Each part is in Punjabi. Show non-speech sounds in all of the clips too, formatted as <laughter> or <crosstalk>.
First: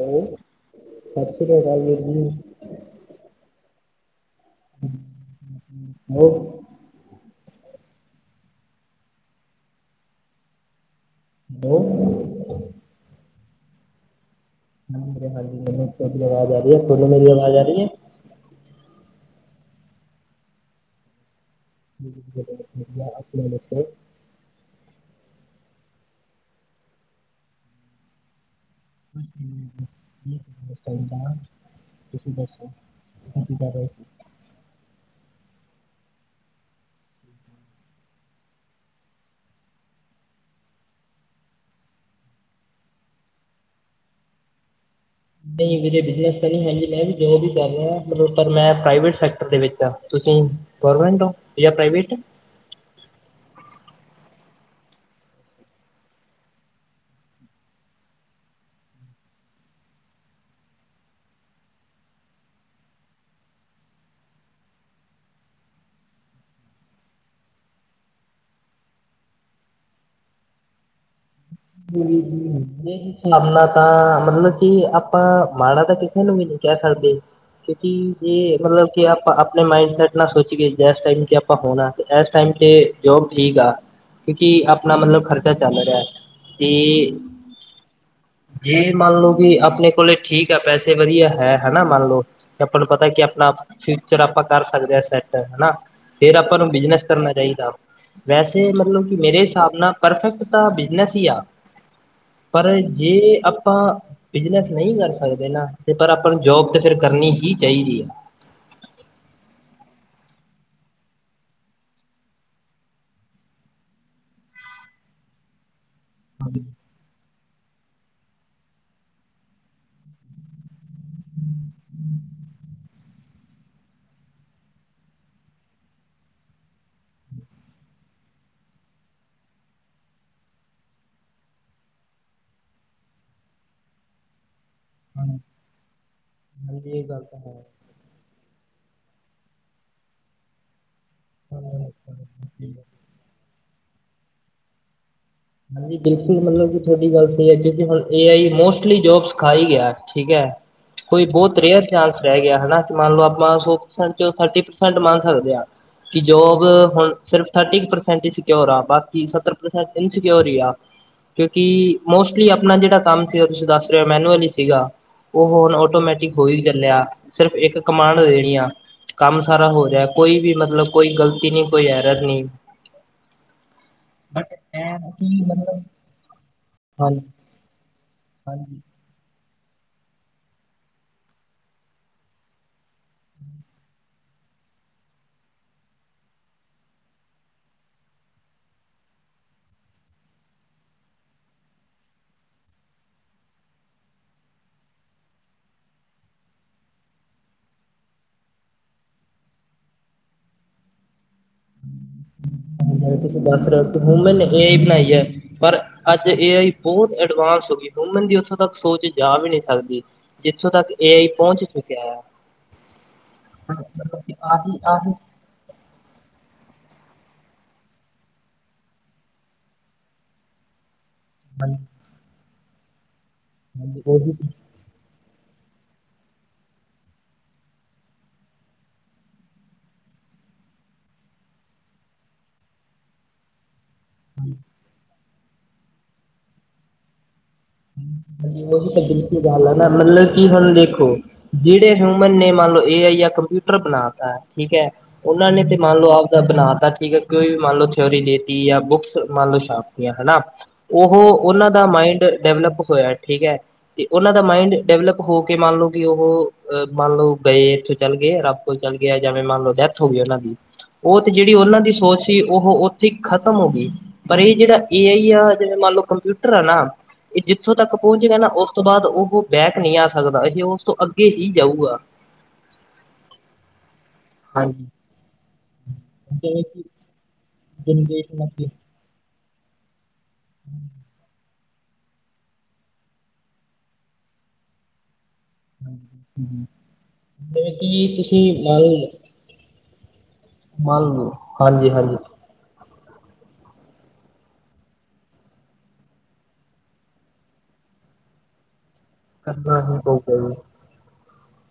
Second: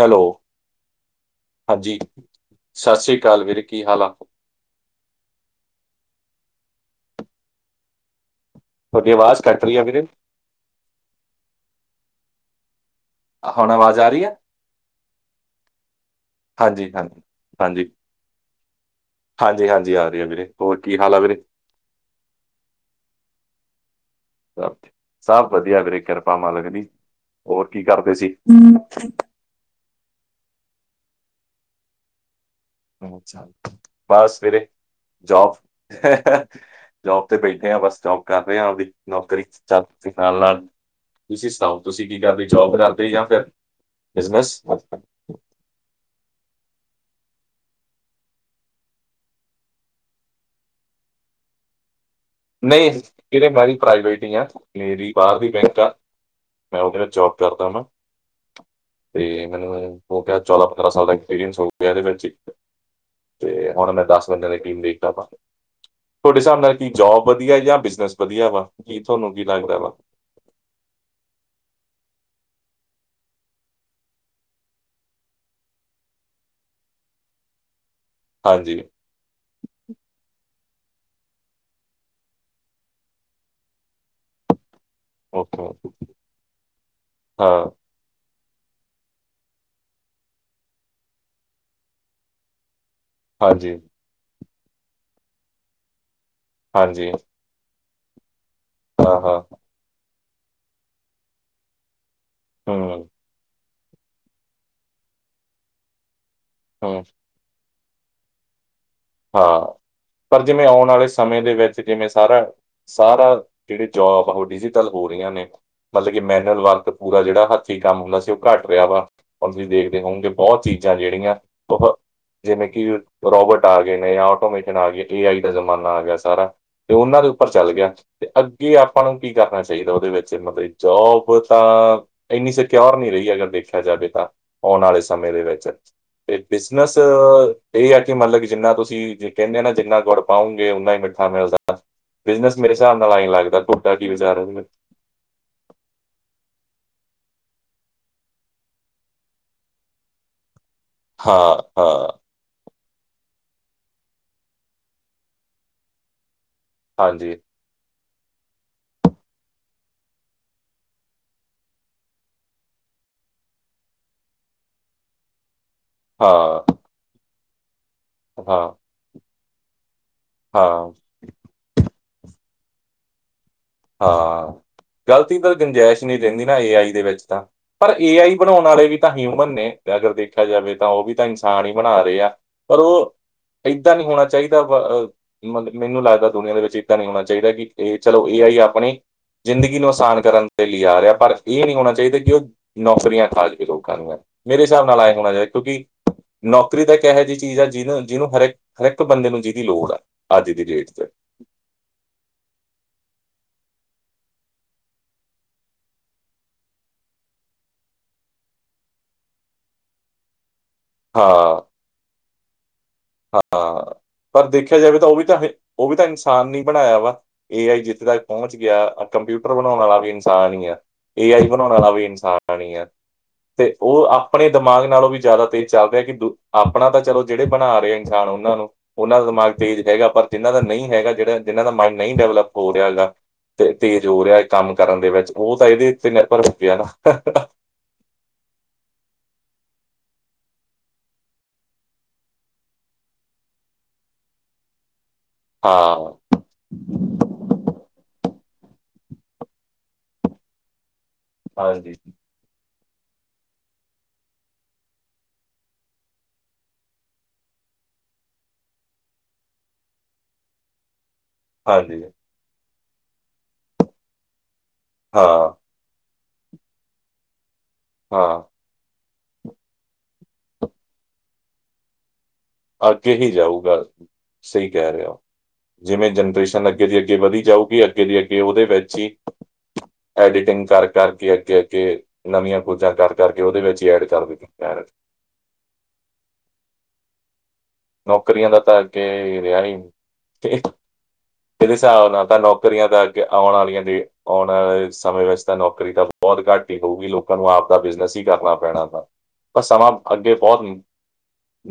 ਹੈਲੋ ਸਤਿ ਸ਼੍ਰੀ ਅਕਾਲ ਹਾਂਜੀ ਵੀਰ ਜੀ ਸਤਿ ਸ੍ਰੀ ਅਕਾਲ ਵੀਰ ਕੀ ਹਾਲ ਆ? ਹੋ। ਤੁਹਾਡੀ ਆਵਾਜ਼ ਕੱਟ ਰਹੀ ਆ ਵੀਰੇ। ਹੈ। ਹੁਣ ਆਵਾਜ਼ ਆ ਰਹੀ ਹੈ। ਹ ਮੇ ਆਵਾਜ਼ ਆ ਰਹੀ ਹਾਂਜੀ ਹੈ ਹਾਂਜੀ ਮੇਰੀ ਆਵਾਜ਼ ਆ ਰਹੀ ਹਾਂਜੀ ਹੈ? ਹਾਂਜੀ ਹਾਂਜੀ ਆ ਰਹੀ ਹੈ ਵੀਰੇ ਹੋਰ ਕੀ ਹਾਲ ਆ ਵੀਰੇ? ਆਪਣੇ ਭ ਸਭ ਵਧੀਆ ਵੀਰੇ ਕਿਰਪਾ ਮਾਲਕ ਦੀ ਹੋਰ ਕੀ ਕਰਦੇ ਸੀ। ਹਮ। ਦਾ ਤੁਸੀਂ ਦੱਸੋ? ਅ ਚ ਕੀ ਕਰ ਰਹੇ ਸੀ ਬਸ ਸਵੇਰੇ ਜੋਬ ਜੋਬ ਤੇ ਬੈਠੇ ਹਾਂ ਬਸ ਜੋਬ ਕਰ ਰਹੇ ਹਾਂ ਉਹਦੀ ਨੌਕਰੀ ਚ ਨਾਲ ਨਾਲ ਤੁਸੀਂ ਸੁਣਾਓ ਤੁਸੀਂ ਕੀ ਕਰਦੇ ਜੋਬ ਕਰਦੇ ਜਾਂ ਫਿਰ ਬਿਜਨ ਨਹੀਂ ਮਰੇ ਬਿਜਨਸ ਤਾਂ ਨਹੀਂ ਹੈਗੀ। ਮੈਂ ਵੀ ਜੋਬ ਹੀ ਕਰ ਰਿਹਾ ਮਤਲਬ ਮੈਂ ਪ੍ਰਾਈਵੇਟ ਸੈਕਟਰ ਦੇ ਵਿੱਚ ਆ ਤੁਸੀਂ ਗੌਰਮੈਂਟ ਹੋ ਜਾਂ ਪ੍ਰਾਈਵੇਟ? ਨਹੀਂ ਜਹੜੇ ਮੈਂਰੀ ਪ੍ਰਾਈਵੇਟ ਹੀ ਆ ਮੇਰੀ ਬਾਹਰ ਦੀ ਬੈਂਕ ਆ। ਮੈਂ ਉਹਦੇ ਨਾਲ ਜੋਬ ਕਰਦਾ ਵਾਂ। ਤੇ ਮੈਨੂੰ ਉਹ ਕਿਹਾ ਚੋਦਾਂ ਪੰਦਰਾਂ ਸਾਲ ਦਾ ਐਕਸਪੀਰੀਅੰਸ ਹੋ ਗਿਆ ਇਹਦੇ ਵਿੱਚ ਤੇ ਹੁਣ ਮੈਂ ਦਸ ਬੰਦਿਆਂ ਦੀ ਟੀਮ ਦੇਖਤਾ ਆਪਾਵੇ ਤੁਹਾਡੇ ਹਿਸਾਬ ਨਾਲ ਕੀ ਜੋਬ ਵਧੀਆ ਜਾਂ ਬਿਜਨਸ ਵਧੀਆ ਵਾ ਕੀ ਤੁਹਾਨੂੰ ਕੀ ਲੱਗਦਾ ਵਾ। ਇਹ ਹਿਸਾਬ ਨਾਲ ਤਾਂ ਮਤਲਬ ਕਿ ਆਪਾਂ ਮਾੜਾ ਤਾਂ ਕਿਸੇ ਨੂੰ ਵੀ ਨੀ ਕਹਿ ਸਕਦੇ ਕਿਉਂਕਿ ਇਹ ਹਾਂਜੀ ਮਤਲਬ ਕਿ ਆਪਾਂ ਆਪਣੇ ਮਾਇਡ ਸੈਟ ਨਾਲ ਸੋਚ ਗਏ। ਜ ਟਾਈਮ ਤੇ ਆਪਾਂ ਹੋਣਾ ਇਸ ਟਾਈਮ ਤੇ ਜੋਬ ਠੀਕ ਆ ਕਿਉਂਕਿ ਆਪਣਾ ਮਤਲਬ ਖਰਚਾ ਓਕੇ ਚੱਲ ਰਿਹਾ ਤੇ ਹਾਂ ਜੇ ਮੰਨ ਲਓ ਕਿ ਆਪਣੇ ਕੋਲੇ ਠੀਕ ਆ ਪੈਸੇ ਵਧੀਆ ਹੈ ਹਨਾ ਮੰਨ ਲਓ ਆਪਾਂ ਨੂੰ ਪਤਾ ਕੀ ਆਪਣਾ ਹਾਂਜੀ ਫਿਊਚਰ ਆਪਾਂ ਕਰ ਸਕਦੇ ਹਾਂ ਸੈਟ ਹਨਾ। ਫੇਿਰ ਆਪਾਂ ਨੂੰ ਬਿਜਨਸ ਹਾਂਜੀ ਕਰਨਾ ਚਾਹੀਦਾ ਵੈਸੇ ਮਤਲਬ ਕਿ ਹਾਂ ਹਾਂ ਮੇਰੇ ਹਿਸਾਬ ਨਾਲ ਪਰਫੈਕਟ ਤਾਂ ਬਿਜਨੈਸ ਹੀ ਆ ਪਰ ਹੂੰ ਜੇ ਅ ਆਪਾਂ ਬਿਜਨਸ ਨਹੀਂ ਕਰ ਸਕਦੇ ਨਾ ਤੇ ਪਰ ਆਪਾਂ ਨੂੰ ਜੋਬ ਤੇ ਫਰ ਹੂੰ ਕਰਨੀ ਹੀ ਜਾਈ ਦੀ। ਹਾਂ। ਪਰ ਜਿਵੇਂ ਆਉਣ ਵਾਲੇ ਸਮੇਂ ਦੇ ਵਿੱਚ ਜਿਵੇਂ ਸਾਰਾ ਸਾਰਾ ਜਿਹੜੇ ਜੋਬ ਆ ਉਹ ਡਿਜੀਟਲ ਹੋ। ਹੋ ਰਹੀਆਂ ਨੇ ਮਤਲਬ ਕਿ ਮੈਨੂਅਲ ਵਰਕ ਪੂਰਾ ਜਿਹੜਾ ਹੱਥੀਂ ਕੰਮ ਹੁੰਦਾ ਸੀ ਉਹ ਘੱਟ ਰਿਹਾ ਵਾ ਹੁਣ ਤੁਸੀਂ ਦੇਖਦੇ ਹੋਗੇ ਬਹੁਤ ਚੀਜ਼ਾਂ ਜਿਹੜੀਆਂ ਬ ਜਿਵੇਂ ਕਿ ਰੋਬਰਟ ਆ ਗਏ ਨੇ ਜਾਂ ਆਟੋਮੇਟ ਆ ਏ ਆਈ ਦਾ ਜ਼ਮਾਨਾ ਆ ਗਿਆ ਸਾਰਾ ਤੇ ਉਹਨਾਂ ਦੇ ਉੱਪਰ ਚੱਲ ਗਿਆ ਤੇ ਅੱਗੇ ਕਿ ਆਪਾਂ ਨੂੰ ਕੀ ਕਰਨਾ ਚਾਹੀਦਾ ਉਹਦੇ ਵਿੱਚ ਮਤਲਬ ਜੋਬ ਤਾਂ ਇੰਨੀ ਸਕਿਓਰ ਨਹੀਂੀ ਰਹੀ ਅਗਰ ਦੇਖ ਦੇਖਿਆ ਜਾਵੇ ਤਾਂ, ਆਉਣ ਆਲੇ ਹਾਂ ਸਮੇਂ ਦੇ ਵਿੱਚ ਇਹ ਹਾਂਜੀ ਬਿਜਨਸ ਗੱਲ ਤਾਂ ਹੈ। ਇਹ ਏ ਕਿ ਮਤਲਬ ਕਿ ਜਿੰਨਾ ਤੁਸੀਂ ਜੇ ਕਹਿੰਦੇ ਨਾ ਜਿੰਨਾ ਗੁੜ ਪਾਉਂਗੇ ਔਨਾ ਹੀ ਮਿਠ <unintelligible> ਬਿਜ਼ਨਸ ਮੇਰੇ ਹਿਸਾਬ ਨਾਲ ਏਹੀ ਲੱਗਦਾ। ਤੁਹਡਾ ਕੀ ਵਿਚਾਰ ਹੈ? ਹਾਂਜੀ ਬਿਲਕੁਲ ਮਤਲਬ ਕਿ, ਤੁਹਾਡੀ ਗੱਲ ਸਹੀ ਹੈ। <unintelligible> ਏ ਆਈ ਮੋਸਟਲੀ ਜੌਬਜ਼ ਖਾ ਈ ਗਯਾ, ਠੀਕ ਏ। ਕੋਈ ਬੋਤ ਹਾਂ ਰੇਅਰ ਹਾਂ ਚਾਂਸ ਰਹਿ ਗਯਾ ਹੈ ਨਾ? ਮੰਨ ਲੋ ਆਪਾਂ ਸੌ ਪ੍ਰਸੈਂਟ ਥੱਟੀ ਪ੍ਰਸੈਂਟ ਮੰਨ ਸਕਦੇ ਹਾਂ। ਕੀ ਜੋਬ ਹੁਣ ਹਾਂਜੀ ਸਿਰਫ ਥਰਟੀ ਪ੍ਰਸੈਂਟ ਈ ਸਿਕਿਓਰ ਆ, ਬਾਕੀ ਸੱਤਰ ਪ੍ਰਸੈਂਟ ਇੰਸਕਿਓਰ ਈ ਆ। ਕਿਉਂਕਿ ਮੋਸਟਲੀ ਅਪਨਾ ਜਿਹੜਾ ਕੰਮ ਸੀ ਔ ਤੁਸੀਂ ਦੱਸ ਰਹੇ ਹੋ, ਮੈਨੂਅਲ ਹੀ ਸੀਗਾ, ਔ ਹੋਰ ਆਟੋਮੈਟਿਕ ਹੋ ਈ ਹਾਂ ਚੱਲਿਆ ਸਿਰਫ ਇੱਕ ਕਮਾਂਡ ਦੇਣੀ ਆ ਹਾਂ ਕੰਮ ਸਾਰਾ ਹੋ ਜਾ ਕੋਈ ਵੀ ਮਤਲਬ ਹਾਂ ਕੋਈ ਗ਼ਲਤੀ ਨੀ, ਕੋਈ ਏਰਰ ਨੀ। ਹਾਂ, ਗ਼ਲਤੀ ਤਾਂ ਮਤਲਬ ਗੰਜਾਇਸ਼ ਨਹੀਂ ਰਹਿੰਦੀ ਨਾ ਏਆਈ ਦੇ ਹਾਂਜੀ ਵਿੱਚ ਤਾਂ ਪਰ ਏ ਆਈ ਬਣਾਉਣ ਹਾਂਜੀ ਵਾਲੇ ਵੀ ਤਾਂ ਹਿਊਮਨ ਨੇ। ਅਗਰ ਦੇਖਿਆ ਜਾਵੇ ਤਾਂ ਉਹ ਵੀ ਤਾਂ ਇਨਸਾਨ ਹੀ ਬਣਾ ਰਹੇ ਆ ਪਰ ਉਹ। ਏਦਾਂ ਨਹੀਂ ਹੋਣਾ ਚਾਹੀਦਾ ਵ ਮ ਮੈਨੂੰ ਲੱਗਦਾ ਦੁਨੀਆਂ ਦੇ ਵਿੱਚ ਏਦਾਂ ਨਹੀਂ ਹੋਣਾ ਚਾਹੀਦਾ ਕਿ ਇਹ ਚਲੋ ਇਹ ਆਈ ਆਪ। ਆਪਣੇ ਜ਼ਿੰਦਗੀ ਨੂੰ ਆਸਾਨ ਕਰਨ ਦੇ ਲਈ ਆ ਰਿਹਾ ਪਰ ਇਹ ਨਹੀਂ ਹੋਣਾ ਚਾਹੀਦਾ ਕਿ ਉਹ ਨੌਕਰੀਆਂ ਖਾ ਜਾਵੇਂ ਲੋਕਾਂ ਦੀਆਂ। ਮੇਰੇ ਹਿਸਾਬ ਨਾਲ ਐ ਹੋਣਾ ਚਾਹੀਦਾ ਕਿਉਂਕਿ। ਨੌਕਰੀ ਤਾਂ ਇੱਕ ਇਹੋ ਜਿਹੀ ਚੀਜ਼ ਆ ਜਿਹਨੂੰ -ਜਿਹਨੂੰ, ਹਰਿੱਕ- ਹਰਿੱਕ ਬੰਦੇ ਨੂੰ ਜੀ ਦੀ ਲੋੜ ਆਂ ਅੱਜ ਦੀ ਡੇਟ ਚ। <unintelligible> ਹਾਂਜੀ-ਹਾਂਜੀ ਤੁਸੀਂ ਦੱਸ ਰਹੇ ਹੋ ਵੂਮੈਨ ਨੇ ਏ ਆਈ ਬਣਾਈ ਏ ਪਰ ਅੱਜ ਏ ਆਈ ਬਹੁਤ ਐਡਵਾਂਸ। ਦੱਸੋ ਕੀ ਹੁਮਨ ਦੀ ਉੱਥੋਂ ਤੱਕ ਸੋਚ ਜਾ ਵੀ ਨਹੀਂ ਸਕਦੀ ਜਿੱਥੋਂ ਤੱਕ ਏ ਆਈ ਹਾਂ ਪਹੁੰਚ ਚੁੱਕਿਆ ਏ। ਹਾਂ ਪਰ ਆਹੀ ਦੇਖਿਆ ਜਾਵੇ ਤਾਂ ਆਹੀ ਉਹ ਵੀ ਤਾਂ ਹੈ, ਉਹ ਵੀ ਤਾਂ ਇਨਸਾਨ ਨੀਂ। ਬਣਾਇਆ ਵਾ ਏ ਆਈ ਜਿੱਥੇ ਤੱਕ ਪਹੁੰਚ ਗਿਆ ਕੰਪਿਊਟਰ ਬਣਾਉਣ ਆਲਾ ਵੀ ਇਨਸਾਨ ਹੀ ਆ। ਏ ਆਈ ਬਣਾਉਣ ਵਾਲਾ ਵੀ ਇਨਸਾਨ ਈ ਆਂ ਹੈ ਤੇ ਉਹ ਉਹੀ ਆਪਣੇ ਦਿਮਾਗ ਨਾਲੋਂ ਵੀ ਜ਼ਿਆਦਾ। ਚੱਲ ਰਿਹਾ ਕਿ ਦ ਆਪਣਾ ਤਾਂ ਚਲੋ ਜਿਹੜੇ ਬਣਾ ਰਹੇ। ਇਨਸਾਨ ਉਹਨਾਂ ਨੂੰ ਉਹਨਾਂ ਦਾ ਦਿਮਾਗ ਤੇਜ਼ ਹੈਗਾ ਪਰ ਜਿਹਨਾਂ ਦਾ ਨਹੀਂ ਹੈਗਾ ਜਿਹੜਾ ਜਿਨਾਂ ਦਾ ਮਾਇੰਡ ਨਹੀਂ ਡਿਵਲਪ ਹੋ ਰਿਹਾ ਹੈਗਾ । ਤੇ ਤੇਜ਼ ਹੋ ਰਿਹਾ ਕੰਮ ਕਰਨ ਦੇ ਵਿੱਚ ਉਹ ਤਾਂ ਇਹਦੇ ਤੇ ਨਿਰਭਰ ਹੋ ਪਿਆ ਨਾ। ਹਮ। ਹਾਂਜੀ ਉਹ ਵੀ ਤਾਂ ਬਿਲਕੁਲ ਗੱਲ ਹੈ ਨਾ ਮਤਲਬ ਕਿ ਹੁਣ ਦੇਖੋ ਜਿਹੜੇ ਹਿਊਮਨ ਨੇ ਮੰਨ ਲਓ ਇਹ ਆ। ਕੰਪਿਊਟਰ ਬਣਾਤਾ ਹੈ ਠੀਕ ਹੈ। ਉਹਨਾਂ ਨੇ ਤੇ ਮੰਨ ਲਓ ਹਾਂ ਆਪਦਾ ਬਣਾ ਤਾ ਠੀਕ ਹੈ ਕੋਈ ਵੀ ਮੰਨ ਲਓ ਥਿਓਰੀ ਦੇ। ਜਾਂ ਬੁੱਕਸ ਮੰਨ ਲਓ ਛਾਪਦੀਆਂ ਹਨਾ ਉਹ ਉਹਨਾਂ ਦਾ ਹਾਂਜੀ ਮਾਇੰਡ। ਡਲਪ ਹੋਇਆ ਠੀਕ ਹੈ ਤੇ ਉਹਨਾਂ ਦਾ ਮਾਇੰਡ ਡਿਵਲਪ ਹੋ ਕੇ ਮੰਨ ਲਓ ਕਿ ਉਹ ਮੰਨ ਲਓ ਗਏ। ਇੱਥੋਂ ਚੱਲ ਗਏ ਰੱਬ ਕੋਲ ਚੱਲ ਗਿਆ ਜਵੇਂ ਮੰਨ ਲਓ ਡੈਥ ਹੋ ਗਈ ਉਹਨਾਂ ਦੀ। ਉਹ ਤੇ ਜਿਹੜੀ ਉਹਨਾਂ ਦੀ ਹਾਂਜੀ ਸੋਚ ਸੀ ਉਹ ਓਥੇ ਖਤਮ ਹੋਗੀ ਪਰ ਏ ਜੇੜਾ ਏਹ ਅਈ ਆ ਹਾਂ ਤੇ ਮਾਨ ਲੋ ਕੰਪਿਊਟਰ ਆ ਨਾ, ਐ ਜਿਥੋਂ ਤੱਕ ਪਹੁੰਚ ਰਯਾ ਹਾਂ ਨਾ ਓਸ ਤੋਂ ਬਾਅਦ ਓ ਉਹ ਬੈਕ ਨਹੀਂ ਆ ਸਕਦਾ, ਏਹ ਤੇ ਓਸ ਤੋਂ ਅੱਗੇ ਵੀ ਜਾਊਗਾ। ਅੱਗੇ ਹੀ ਜਾਊਗਾ। ਸਹੀ ਹਾਂਜੀ ਕਹ ਰੇ ਓ, ਜਿਵੇਂ ਜਿਵੇਂ ਜੇਨਰੇਸ਼ਨ ਕਿ ਅੱਗੇ ਦੀ ਅੱਗੇ ਵਧੀ ਜਾਊ ਵੀ ਅੱਗੇ ਦੀ ਅੱਗੇ ਉਹਦੇ ਵਿੱਚ ਹੀ ਐਡੀਟਿੰਗ ਕਰ ਕਰਕੇ ਅੱਗੇ ਕੇ ਨਵੀਆਂ ਕੋੋਜਾਂ ਕਰ ਕਰਕੇ ਉਹਦੇ ਵਿੱਚ ਹੀ ਐਡ ਕਰ ਦਿੱ ਜਿਵੇਂ ਕਿ ਤੁਸੀਂ ਨੌਕਰੀਆਂ ਦਾ ਤਾਂ ਮਨ ਅੱਗੇ ਲੋ ਮਾਨ ਲੋ ਮੇਰੇ ਹਿਸਾਬ ਨਾ ਤਾਂ ਨੌਕਰੀ ਤਾਂ ਅੱਗੇ ਆਉਣ ਵਾਲੀਆਂ ਦੇ, ਆਉਣ ਵਾਲੇ ਸਮੇਂ ਵਿੱਚ ਤਾਂ ਨੌਕਰੀ ਤਾਂ ਬੋਤ ਘੱਟ ਹੀ ਹੋਊਗੀ ਲੋਕਾਂ ਨੂੰ ਆਪਦਾ ਬਿਜਨਸ ਹੀ ਕਰਨਾ ਪੈਣਾ ਵਾ, ਪਰ ਕਰਨਾ ਸਮਾਂ ਹੀ ਅੱਗੇ ਪਊਗਾ ਜੀ ਬੋਤ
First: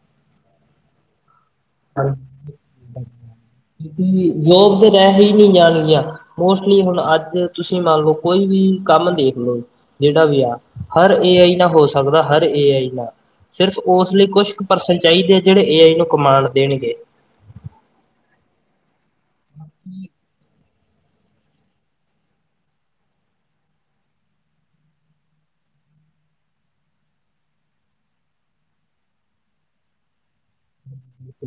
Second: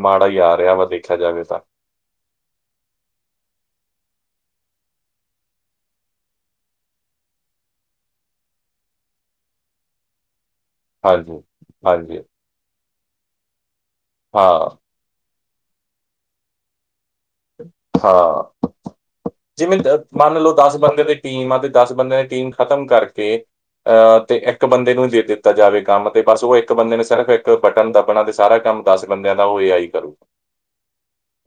ਮਾੜਾ ਹੀ ਆ ਰਿਹਾ ਵਾ ਦੇਖਿਆ ਜਾਵੇ ਤਾਂ। <unintelligible> ਜੋਬ ਤਾਂ ਰਹਿ ਹੀ ਨਹੀਂ ਜਾਣਗੀਆਂ। ਮੋਸਟਲੀ, ਹੁਣ ਅੱਜ ਤੁਸੀਂ ਮੰਨ ਲਓ! ਕੋਈ ਵੀ ਕੰਮ ਦੇਖ ਲਓ! ਜਿਹੜਾ ਵੀ ਆ ਹਰ ਏ ਹਾਂਜੀ ਆਈ ਨਾਲ ਹੋ ਹਾਂਜੀ ਸਕਦਾ। ਹਰ ਏ ਆਈ ਨਾਲ ਸਿਰਫ ਉਸ ਲਈ ਕੁਛ ਹਾਂ ਕੁ ਪਰਸਨ ਚਾਹੀਦੇ ਆ ।ਜਿਹੜੇ ਏ ਆਈ ਨੂੰ ਕਮਾਂਡ ਦੇਣਗੇ। ਹਾਂ! ਜਿਵੇਂ ਮੰਨ ਲਓ ਦਸ ਬੰਦੇ ਦੀ ਟੀਮ ਅਤੇ ਦਸ ਬੰਦਿਆਂ ਦੀ ਟੀਮ ਖ਼ਤਮ ਕਰਕੇ ਅਹ ਤੇ ਇੱਕ ਬੰਦੇ ਨੂੰ ਹੀ ਦੇ ਦਿੱਤਾ ਏ ਅ ਤੇ ਇਕ ਬੰਦੇ ਨੂੰ ਦਿੱਤਾ ਜਾਵੇ ।ਕੰਮ ਤੇ ਬਸ ਉਹ ਇੱਕ ਬੰਦੇ ਨੇ ਸਿਰਫ ਇੱਕ ਬਟਨ ਦੱਬਣਾ ਤੇ ਸਾਰਾ ਕੰਮ ਦੱਸ ਬੰਦਿਆਂ ਦਾ ਉਹਏ ਆਈ ਕਰੂ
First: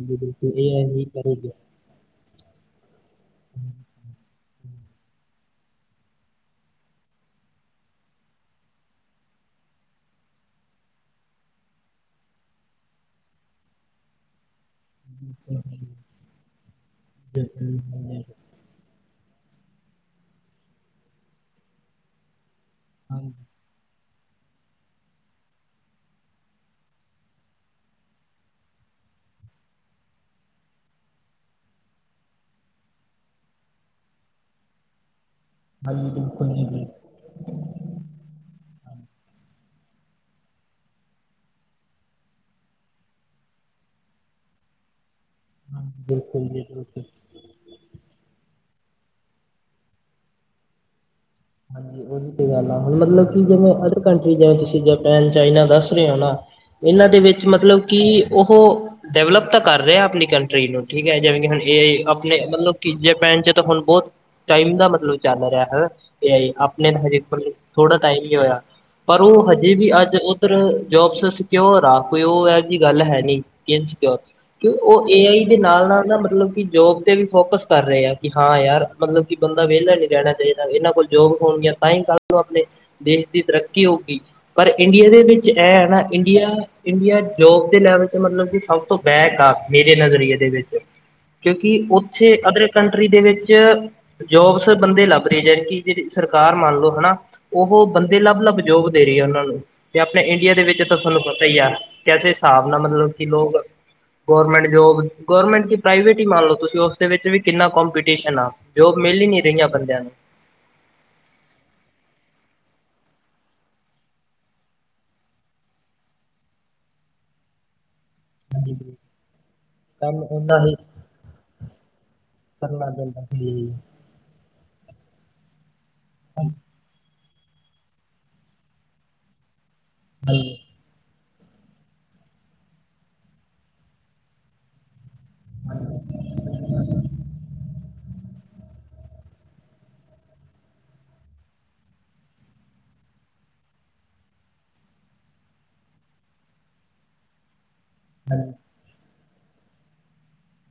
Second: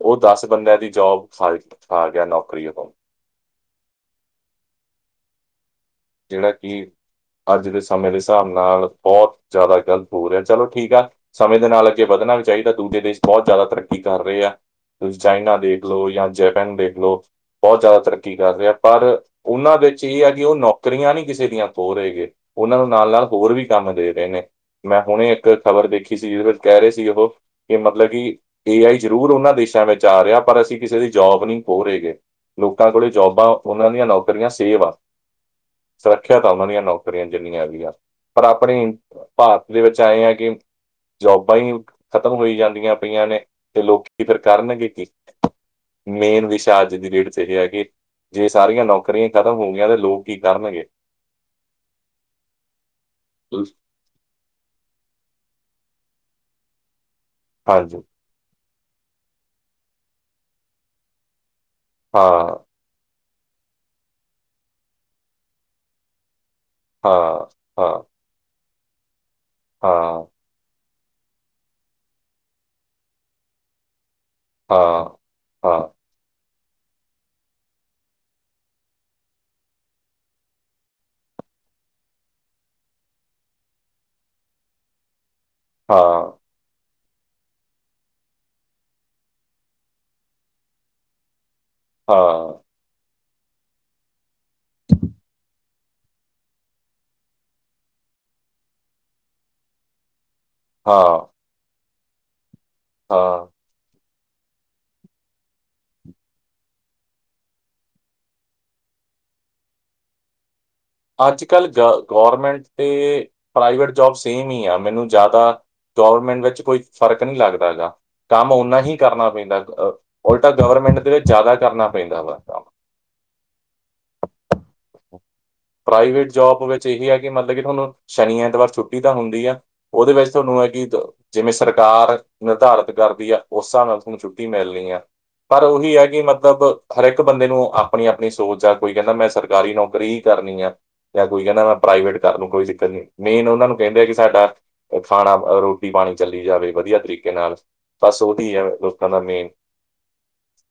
ਉਹ ਦਸ ਬੰਦਿਆਂ ਦੀ ਜੋਬ ਕਰੇਗਾ ਫਾਰ ਗਿਆ ਨੌਕਰੀ ਹੋ ਜਿਹੜਾ ਕਿ ਅੱਜ ਦੇ ਸਮੇਂ ਦੇ ਹਿਸਾਬ ਨਾਲ ਬਹੁਤ ਜ਼ਿਆਦਾ ਗ਼ਲਤ ਹੋ ਰਿਹਾ ।ਚਲੋ, ਠੀਕ ਆ ਸਮੇਂ ਦੇ ਨਾਲ ਅੱਗੇ ਵਧ ਕਰਨਾ ਵੀ ਚਾਹੀਦਾ। ਦੂਜੇ ਦੇਸ਼ ਬਹੁਤ ਜ਼ਿਆਦਾ ਤਰੱਕੀ ਕਰ ਰਹੇ ਆ। ਤੁਂ ਚਾਈਨਾ ਦੇਖ ਲਓ। ਜਾਂ ਜੈਪੈਨ ਦੇਖ ਲਓ। ਬਿਲਕੁਲ ਬਹੁਤ ਜ਼ਿਆਦਾ ਹਾਂਜੀ ਤਰੱਕੀ ਕਰ ਰਿਹਾ ਪਰ ਉਹਨਾਂ ਵਿੱਚ ਇਹ ਆ ਕਿ ਉਹ ਉਨ੍ਹਾਂ ਉਨ੍ਹਾਂ ਵਿੱਚ ਏ ਨੌਕਰੀਆਂ ਨਹੀਂ ਕਿਸੇ ਦੀਆਂ ਖੋ ਰਹੇ। ਉਹਨਾਂ ਨੂੰ ਨਾਲ ਨਾਲ ਹਾਂਜੀ ਹੋਰ ਵੀ ਕੰਮ ਦੇ ਏਨੇ ਮੈਂ ਹੁਣੇ ਇੱਕ ਖ਼ਬਰ ਦੇਖੀ ਸੀ। ਜਿਹਦੇ ਵਿੱਚ ਕਹਿ ਰਹੇ ਸੀ। ਉਹ ਕਿ ਮਤਲਬ ਕਿ' ਏ ਆਈ ਜ਼ਰੂਰ ਉਹਨਾਂ ਦੇਸ਼ਾਂ ਤੇ ਵਿੱਚ ਆ ਰਿਹਾ। ਪਰ ਅਸੀਂ ਕਿਸੇ ਦੀ ਜੋਬ ਨਹੀਂ ਖੋਹ ਰਹੇ ਹੈਗੇ। ਲੋਕਾਂ ਕੋਲ ਜੋਬਾਂ ਉਹਨਾਂ ਦੀਆਂ ਨੌਕਰੀਆਂ ਸੇਵ ਆ ਸੁਰੱਖਿਆ ਬਿਲਕੁਲ ਤਾਂ ਜੀ ਉਹਨਾਂ ਦੀਆਂ ਬਿਲਕੁਲ ਨੌਕਰੀਆਂ, ਜਿੰਨੀਆਂ ਹੈਗੀਆਂ। ਪਰ ਆਪਣੀ ਭਾਰਤ ਦੇ ਵਿੱਚ ਆਏ ਐਂ ਗੇ ਜੋਬਾਂ ਹੀ ਖਤਮ ਹੋਈ ਜਾਂਦੀਆਂ ਪਈਆਂ ਨੇ ।ਤੇ ਲੋਕੀ ਫਿਰ ਕਰਨਗੇ ਕੀ। ਹਾਂਜੀ ਬਿਲਕੁਲ ਮੇਨ ਜੀ ਵਿਸ਼ਾ ਅੱਜ ਬਿਲਕੁਲ ਦੀ ਡੇਟ ਚ ਇਹ ਹੈ। ਕਿ ਜੇ ਸਾਰੀਆਂ ਨੌਕਰੀਆਂ ਖਤਮ ਹੋ ਗਈਆਂ ਤੇ ਲੋਕ ਕੀ ਕਰਨਗੇ? ਹਾਂਜੀ, ਉਹਦੀ ਤੇ ਗੱਲ ਆ। ਹੁਣ ਮਤਲਬ ਕਿ ਜਿਵੇਂ ਅੰਦਰ ਕੰਟਰੀ ਜਿਵੇਂ ਤੁਸੀਂ ਜਪੈਨ ਚਾਈਨਾ ਦੱਸ ਨਿਆਲਾ, ਇਹਨਾਂ ਦੇ ਵਿੱਚ ਮਤਲਬ ਕਿ ਹਾਂਜੀ ਉਹ ਡਿਵਲਪ ਤਾਂ ਕਰ ਰਿਹਾ ਆਪਣੀ ਕੰਟਰੀ ਨੂੰ, ਠੀਕ ਹੈ ।ਜਿਵੇਂ ਕਿ ਹੁਣ ਇਹ ਆਪਣੇ ਹਾਂ ਮਤਲਬ ਕਿ ਜੇ ਪੈਣ ਚ, ਤਾਂ ਹੁਣ ਬਹੁਤ ਟਾਈਮ ਦਾ ਮਤਲਬ ਚੱਲ ਰਿਹਾ ਹੈ ।ਇਹ ਆ ਆਪਣੇ ਹਜੇ ਹਾਂ ਹਾਂ ਥੋੜਾ ਟਾਈਮ ਹੀ ਹੋਇਆ। ਪਰ ਉਹ ਹਜੇ ਹਾਂ ਵੀ ਅੱਜ ਹਾਂ ਉੱਧਰ ਜੋਬਸ ਸਕਿਓਰ ਆ, ਕੋਈ ਉਹ ਇਹੋ ਜਹੀ ਗੱਲ ਹੈ। ਨਹੀਂ ਇਨਸਿਕਿਓਰ ਕਿ ਉਹ ਹਾਂ ਏ ਆਈ ਦੇ ਨਾਲ- ਨਾਲ ਨਾ ਮਤਲਬ ਕਿ ਜੋਬ ਤੇ ਵੀ ਫੋਕਸ ਕਰ ਰਹੇ ਆ। ਕਿ ਹਾਂ, ਯਾਰ ਮਤਲਬ ਕਿ ਬੰਦਾ ਵਿਹਲਾ ਨੀ ਰਹਿਣਾ ਚਾਹੀਦਾ ।ਇਹਨਾਂ ਕੋਲ ਜੋਬਹੋਣਗੀਆਂ ਤਾਂ ਹੀ, ਕੱਲ੍ਹ ਨੂੰ ਆਪਣੇ ਦੇਸ਼ ਦੀ ਤਰੱਕੀ ਹੋਊਗੀ। ਪਰ ਇੰਡੀਆ ਦੇ ਵਿੱਚ ਐ ਹਾਂ ਨਾ ਇੰਡੀਆ। ਇੰਡੀਆ ਜੋਬ ਦੇ ਲੈਵਲ ਚ, ਮਤਲਬ ਕਿ ਸਭ ਤੋਂ ਬੈਕ ਆ ਮੇਰੇ ਨਜ਼ਰੀਏ ਦੇ ਵਿੱਚ ਕਿਉ ਕਿ ਹਾਂ ਉੱਥੇ ਅਦਰ ਹਾਂ ਕੰਟਰੀ ਦੇ ਵਿੱਚ ਜੋਬਸ ਬੰਦੇ ਲੱਭ ਰਹੇ ਜਾ ਕਿ ਜਿਹੜੀ ਸਰਕਾਰ ਮੰਨ ਲਓ ਹਨਾ। ਉਹ ਬੰਦੇ ਲੱਭ -ਲੱਭ ਜੋਬ ਦੇ ਰਹੀ ਹੈ। ਉਹਨਾਂ ਨੂੰ ਤੇ ਆਪਣੇ ਇੰਡੀਆ ਦੇ ਵਿੱਚ ਤਾਂ ਤੁਹਾਨੂੰ ਪਤਾ ਹੀ ਆ ।ਕੈੇਸੇ ਹਿਸਾਬ ਨਾਲ ਮਤਲਬ ਕਿ ਹਾਂ ਲੋਕ ਗੌਰਰਮੈਂਟ ਜੋਬ, ਗੌਰਰਮੈਂਟ ਕਿ ਪ੍ਰਾਈਵੇਟ ਹੀ ਮੰਨ ਲਓ ਤੁਸੀਂ। ਉਸਦੇ ਵਿੱਚ ਵੀ ਕਿੰਨਾ ਕੰਪੀਟੀਸ਼ਨ ਆ। ਜੋਬ ਮਿਲੀ ਨੀ ਰਹੀਆਂ ਬੰਦਿਆਂ ਨੂੰ ਅੱਜ -ਕੱਲ੍ਹ ਗ ਗੌਰਮੈਂਟ ਤੇ ਪ੍ਰਾਈਵੇਟ ਜੋਬ ਸੇਮ ਹੀ ਆ ਮੈਨੂੰ ਜ਼ਿਆਦਾ ਗਵੌਰਮੈਂਟ ਵਿੱਚ ਕੋਈ ਫ਼ਰਕ ਨਹੀ ਲੱਗਦਾ ਹੈ ਗਾ। ਕੰਮ ਹਾਂਜੀ, ਓਨਾ ਹੀ ਕਰਨਾ ਪੈਂਦਾ ਕੰਮ ।ਉਲਟਾ ਓਨਾ ਹੀ ਗਵਰਮੈਂਟ ਦੇ ਵਿੱਚ ਜ਼ਿਆਦਾ ਕਰਨਾ ਪੈਂਦਾ ਵਾ ਕੰਮ ਕਰਨਾ ਪੈਂਦਾ ਠੀ ਪ੍ਰਾਈਵੇਟ ਜੋਬ ਵਿੱਚ ਇਹੀ ਹੈ। ਕਿ ਮਤਲਬ ਕਿ ਤੁਹਾਨੂੰ ਸ਼ਨੀ ਐਤਵਾਰ ਛੁੱਟੀ ਤਾਂ ਹੁੰਦੀ ਆ ਉਹਦੇ ਵਿੱਚ ਹਾਂਜੀ ਤੁਹਾਨੂੰ ਹੈ ।ਕਿ ਜਿਵੇਂ ਸਰਕਾਰ ਨਿਰਧਾਰਤ ਕਰਦੀ ਆ ਉਸ ਹਿਸਾਬ ਨਾਲ ਤੁਹਾਨੂੰ ਛੁੱਟੀ ਮਿਲਣੀ ਆ ਪਰ ਉਹੀ ਹੈ ਹਾਂਜੀ। ਕਿ ਮਤਲਬ ਹਰ ਇੱਕ ਬੰਦੇ ਨੂੰ ਆਪਣੀ -ਆਪਣੀ ਸੋਚ ਜਾਂ ਕੋਈ ਕਹਿੰਦਾ ਮੈਂ ਸਰ ਸਰਕਾਰੀ ਨੌਕਰੀ ਹੀ ਕਰਨੀ ਹੈ। ਜਾਂ ਕੋਈ ਕਹਿੰਦਾ ਮੈਂ ਪ੍ਰਾਈਵੇਟ ਨੂੰ ਕੋਈ ਦਿੱਕਤ ਨੀ ਮੇਨ ਉਹਨਾਂ ਨੂੰ ਕਹਿੰਦੇ ਆ ਕਿ ਸਾਡਾ ਖਾਣਾ ਰੋਟੀ ਪਾ ਪਾਣੀ ਚੱਲੀ ਜਾਵੇ ।ਵਧੀਆ ਤਰੀਕੇ ਨਾਲ, ਬਸ ਉਹੀ ਹੈ। ਲੋਕਾਂ ਦਾ ਮੇਨ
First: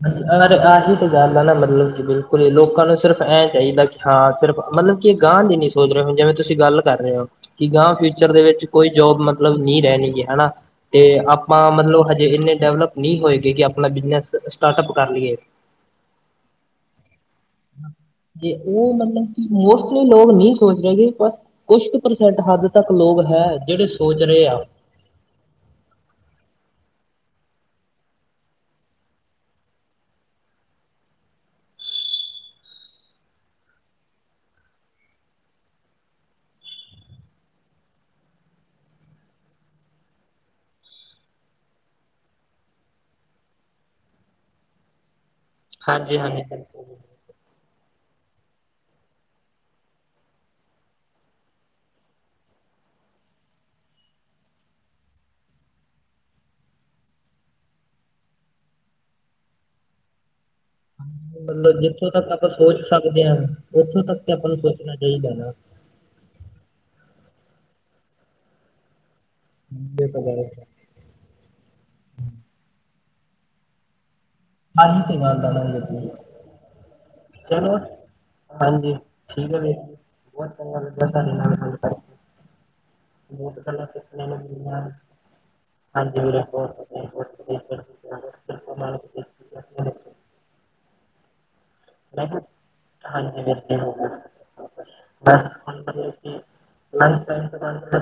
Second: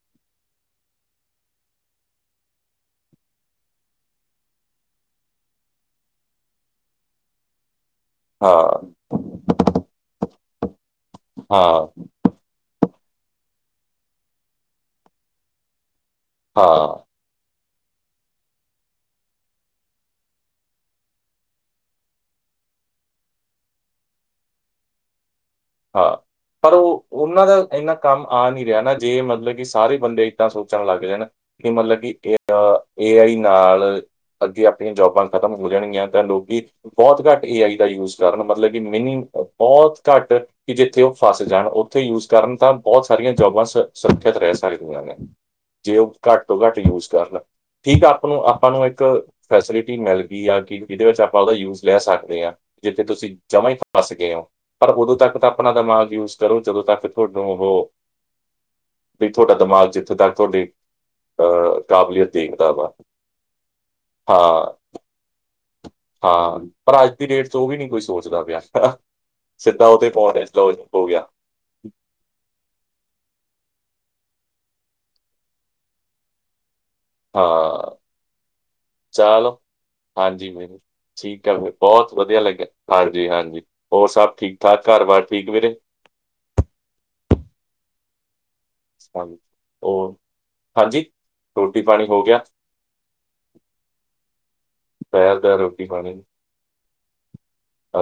ਅ ਆਹੀ ਤਾਂ ਗੱਲ ਆ ਨਾ ਮਤਲਬ ਕਿ ਬਿਲਕੁਲ ਹੀ ਲੋਕਾਂ ਨੂੰ ਸਿਰਫ ਐ ਚਾਹੀਦਾ ਕਿ ਹਾਂ ਸਿਰਫ ਮਤਲਬ ਕਿ ਇਹ ਗਾਂਹ ਦੀ ਨੀ ਸੋਚ ਰਹੇ ਹੁਣ, ਜਿਵੇਂ ਤੁਸੀਂ ਗੱਲ ਕਰ ਰਹੇ ਹੋ ਕਿ ਗਾਂਹ ਫਿਊਚਰ ਦੇ ਵਿੱਚ ਕੋਈ ਹਾਂ ਜੋਬ ਮਤਲਬ ਨਹੀ ਰਹਿਣੀ ਹੈ ਹਨਾ, ਤੇ ਆਪਾਂ ਹਾਂ ਮਤਲਬ ਹਜੇ ਇੰਨੇ ਡਿਵਲਪ ਨਹੀਂ ਹੋਏਗੀ ਕਿ ਆਪਣਾ ਬਿਜਨਸ ਸਟਾਰਟਅਪ ਕਰ ਲਈਏ ਹਾਂ ਹਮ ਜੇ ਉਹ ਮਤਲਬ ਕਿ ਮੋਸਟਲੀ ਲੋਕ ਨਹੀਂ ਸੋਚ ਰਹੇ ਪਰ ਕੁਛ ਕੁ ਪ੍ਰਸੈਂਟ ਹੱਦ ਤੱਕ ਲੋਕ ਹੈ ਜਿਹੜੇ ਸੋਚ ਰਹੇ ਆ ਹਾਂ ਪਰ ਉਹ ਉਹਨਾਂ ਦਾ ਇੰਨਾ ਕੰਮ ਆ ਨਹੀਂ ਰਿਹਾ ਨਾ ਜੇ ਮਤਲਬ ਕਿ ਸਾਰੇ ਬੰਦੇ ਇੱਦਾਂ ਸੋਚਣ ਲੱਗ ਜਾਣ ਮਤਲਬ ਕਿ ਇਹ ਏ ਆਈ ਨਾਲ ਅੱਗੇ ਆਪਣੀਆਂ ਜੋਬਾਂ ਖ਼ਤਮ ਹੋ ਜਾਣਗੀਆਂ ਤਾਂ ਲੋਕ ਬਹੁਤ ਘੱਟ ਏ ਆਈ ਦਾ ਯੂਜ ਕਰਨ ਮਤਲਬ ਕਿ ਮਿਨੀ ਬਹੁਤ ਘੱਟ ਕਿ ਜਿੱਥੇ ਉਹ ਫਸ ਜਾਣ ਉੱਥੇ ਯੂਜ ਕਰਨ ਤਾਂ ਬਹੁਤ ਸਾਰੀਆਂ ਜੋਬਾਂ ਸ ਸੁਰੱਖਿਅਤ ਰਹਿ ਸਕਦੀਆਂ ਨੇ। ਜੇ ਉਹ ਹਾਂਜੀ ਹਾਂਜੀ ਘੱਟ ਤੋਂ ਘੱਟ ਯੂਜ ਕਰਨ ਠੀਕ ਆਪਾਂ ਨੂੰ ਆਪਾਂ ਨੂੰ ਇੱਕ ਫੈਸਿਲਿਟੀ ਮਿਲ ਗਈ ਆ ਕਿ ਜਿਹਦੇ ਵਿੱਚ ਆਪਾਂ ਉਹਦਾ ਯੂਜ ਲੈ ਸਕਦੇ ਹਾਂ। ਜਿੱਥੇ ਤੁਸੀਂ ਜਮਾ ਹੀ ਫਸ ਗਏ ਹੋ ਪਰ ਉਦੋਂ ਤੱਕ ਤਾਂ ਆਪਣਾ ਦਿਮਾਗ਼ ਯੂਜ ਕਰੋ ਜਦੋਂ ਤਾਂ ਕਰੋ ਤੁਹਾਡੂ ਵੀ ਤੁਹਾਡਾ ਦਿਮਾਗ ਜਿੱਥੋਂ ਤੱਕ ਤੁਹਾਡੀ ਮਤਲਬ ਅਹ, ਜਿੱਥੋਂ ਤੱਕ ਕਾਬਲੀਅਤ ਆਪਾਂ ਦੇਖਦਾ ਸੋਚ ਵਾ ਸਕਦੇ ਹਾਂ, ਉੱਥੋਂ ਤੱਕ ਆਪਾਂ ਨੂੰ ਹਾਂ ਸੋਚਣਾ ਚਾਹੀਦਾ ਨਾ। ਹਾਂ, ਪਰ ਅੱਜ ਦੀ ਡੇਟ ਚ ਉਹ ਵੀ ਨਹੀ ਕੋਈ ਸੋਚਦਾ ਪਿਆ। ਸਿੱਧਾ ਉੱਥੇ ਇਹ ਤਾਂ ਪਹੁੰਚਿਆ ਗੱਲ ਹੈ ਇਸਦਾ ਉਹ ਚ ਹੋ ਗਿਆ ਆਹੀ ਤੇ ਗੱਲ ਆ ਹਾਂ ਹਾਂਜੀ, ਠੀਕ ਚਲੋ ਹੈ ਫੇਰ। ਹਾਂਜੀ, ਮੈਨੂੰ ਠੀਕ ਆ ਫੇਰ। ਬਹੁਤ ਵਧੀਆ ਲੱਗਿਆ, ਹਾਂਜੀ- ਬਹੁਤ ਹਾਂਜੀ ਗੱਲਾਂ ਹੋਰ ਸਿੱਖਣ ਸਭ ਨੂੰ ਠੀਕ ਮਿਲੀਆਂ ਠਾਕ ਘਰ ਵ ਬਸ ਠੀਕ ਵੀੇਰੇ ਹਾਂਜੀ, ਵੀਰੇ ਬਹੁਤ ਵਧਿਆ, ਕਿਰਪਾ ਮਹਾਰਾਜ ਦੀ। ਹੋਰ, ਹਾਂਜੀ। ਰੋਟੀ-ਪਾਣੀ ਹੋ ਗਿਆ? ਹਾਂਜੀ <inaudible> ਦੁਪਹਿਰ ਦਾ ਰੋਟੀ-ਪਾਣੀ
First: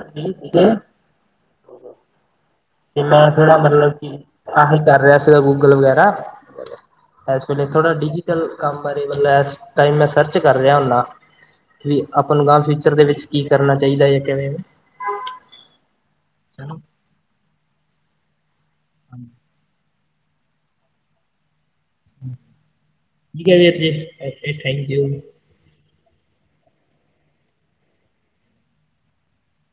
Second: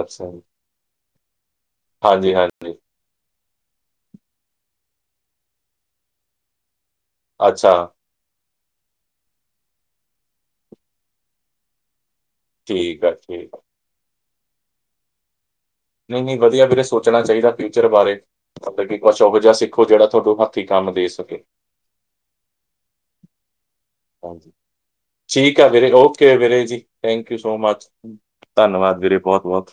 ਅੱਛਾ ਜੀ, ਹਾਂਜੀ-ਹਾਂਜੀ ਤੇ ਮੈਂ ਥੋੜਾ ਮਤਲਬ ਕੀ ਅਹੀ ਕਰ ਰਿਹਾ ਸੀਗਾ ਗੂਗਲ ਵਗੈਰਾ <unintelligible> ਅੱਛਾ, ਥੋੜਾ ਡਿਜੀਿਟਲ ਬਾਰੇ ਮਤਲਬ ਇਸ ਟਾਈਮ ਮੈਂ ਸਰਚ ਕਰ ਰਿਹਾ ਹੁੰਨਾ ਵੀ ਆਪਾਂ ਨੂੰ ਗ ਫਿਊਚਰ ਠੀਕ ਦੇ ਆ, ਵਿੱਚ ਕੀ ਠੀਕ ਆ। ਕਰਨਾ ਚਾਹੀਦਾ ਹੈ ਕਿਵੇਂ ਨਹੀ-ਨਹੀ ਵਧੀਆ ਚਲੋ ਵੀਰੇ ਸੋਚਣਾ ਚਾਹੀਦਾ ਫਿਊਚਰ ਬਾਰੇ ਮਤਲਬ ਕਿ ਕੁਛ ਉਹੋ ਜਿਹਾ ਸਿੱਖੋ ਜਿਹੜਾ ਉਦੋਂ ਹੱਥੀਂ ਕੰਮ ਦੇ ਸਕੇ। <unintelligible> Thank you. ਓ ਕੇ ਵੀਰੇ ਜੀ ਥੈਂਕ ਯੂ ਸੋ ਮਚ ਧੰਨਵਾਦ ਵੀਰੇ ਬਹੁਤ-ਬਹੁਤ।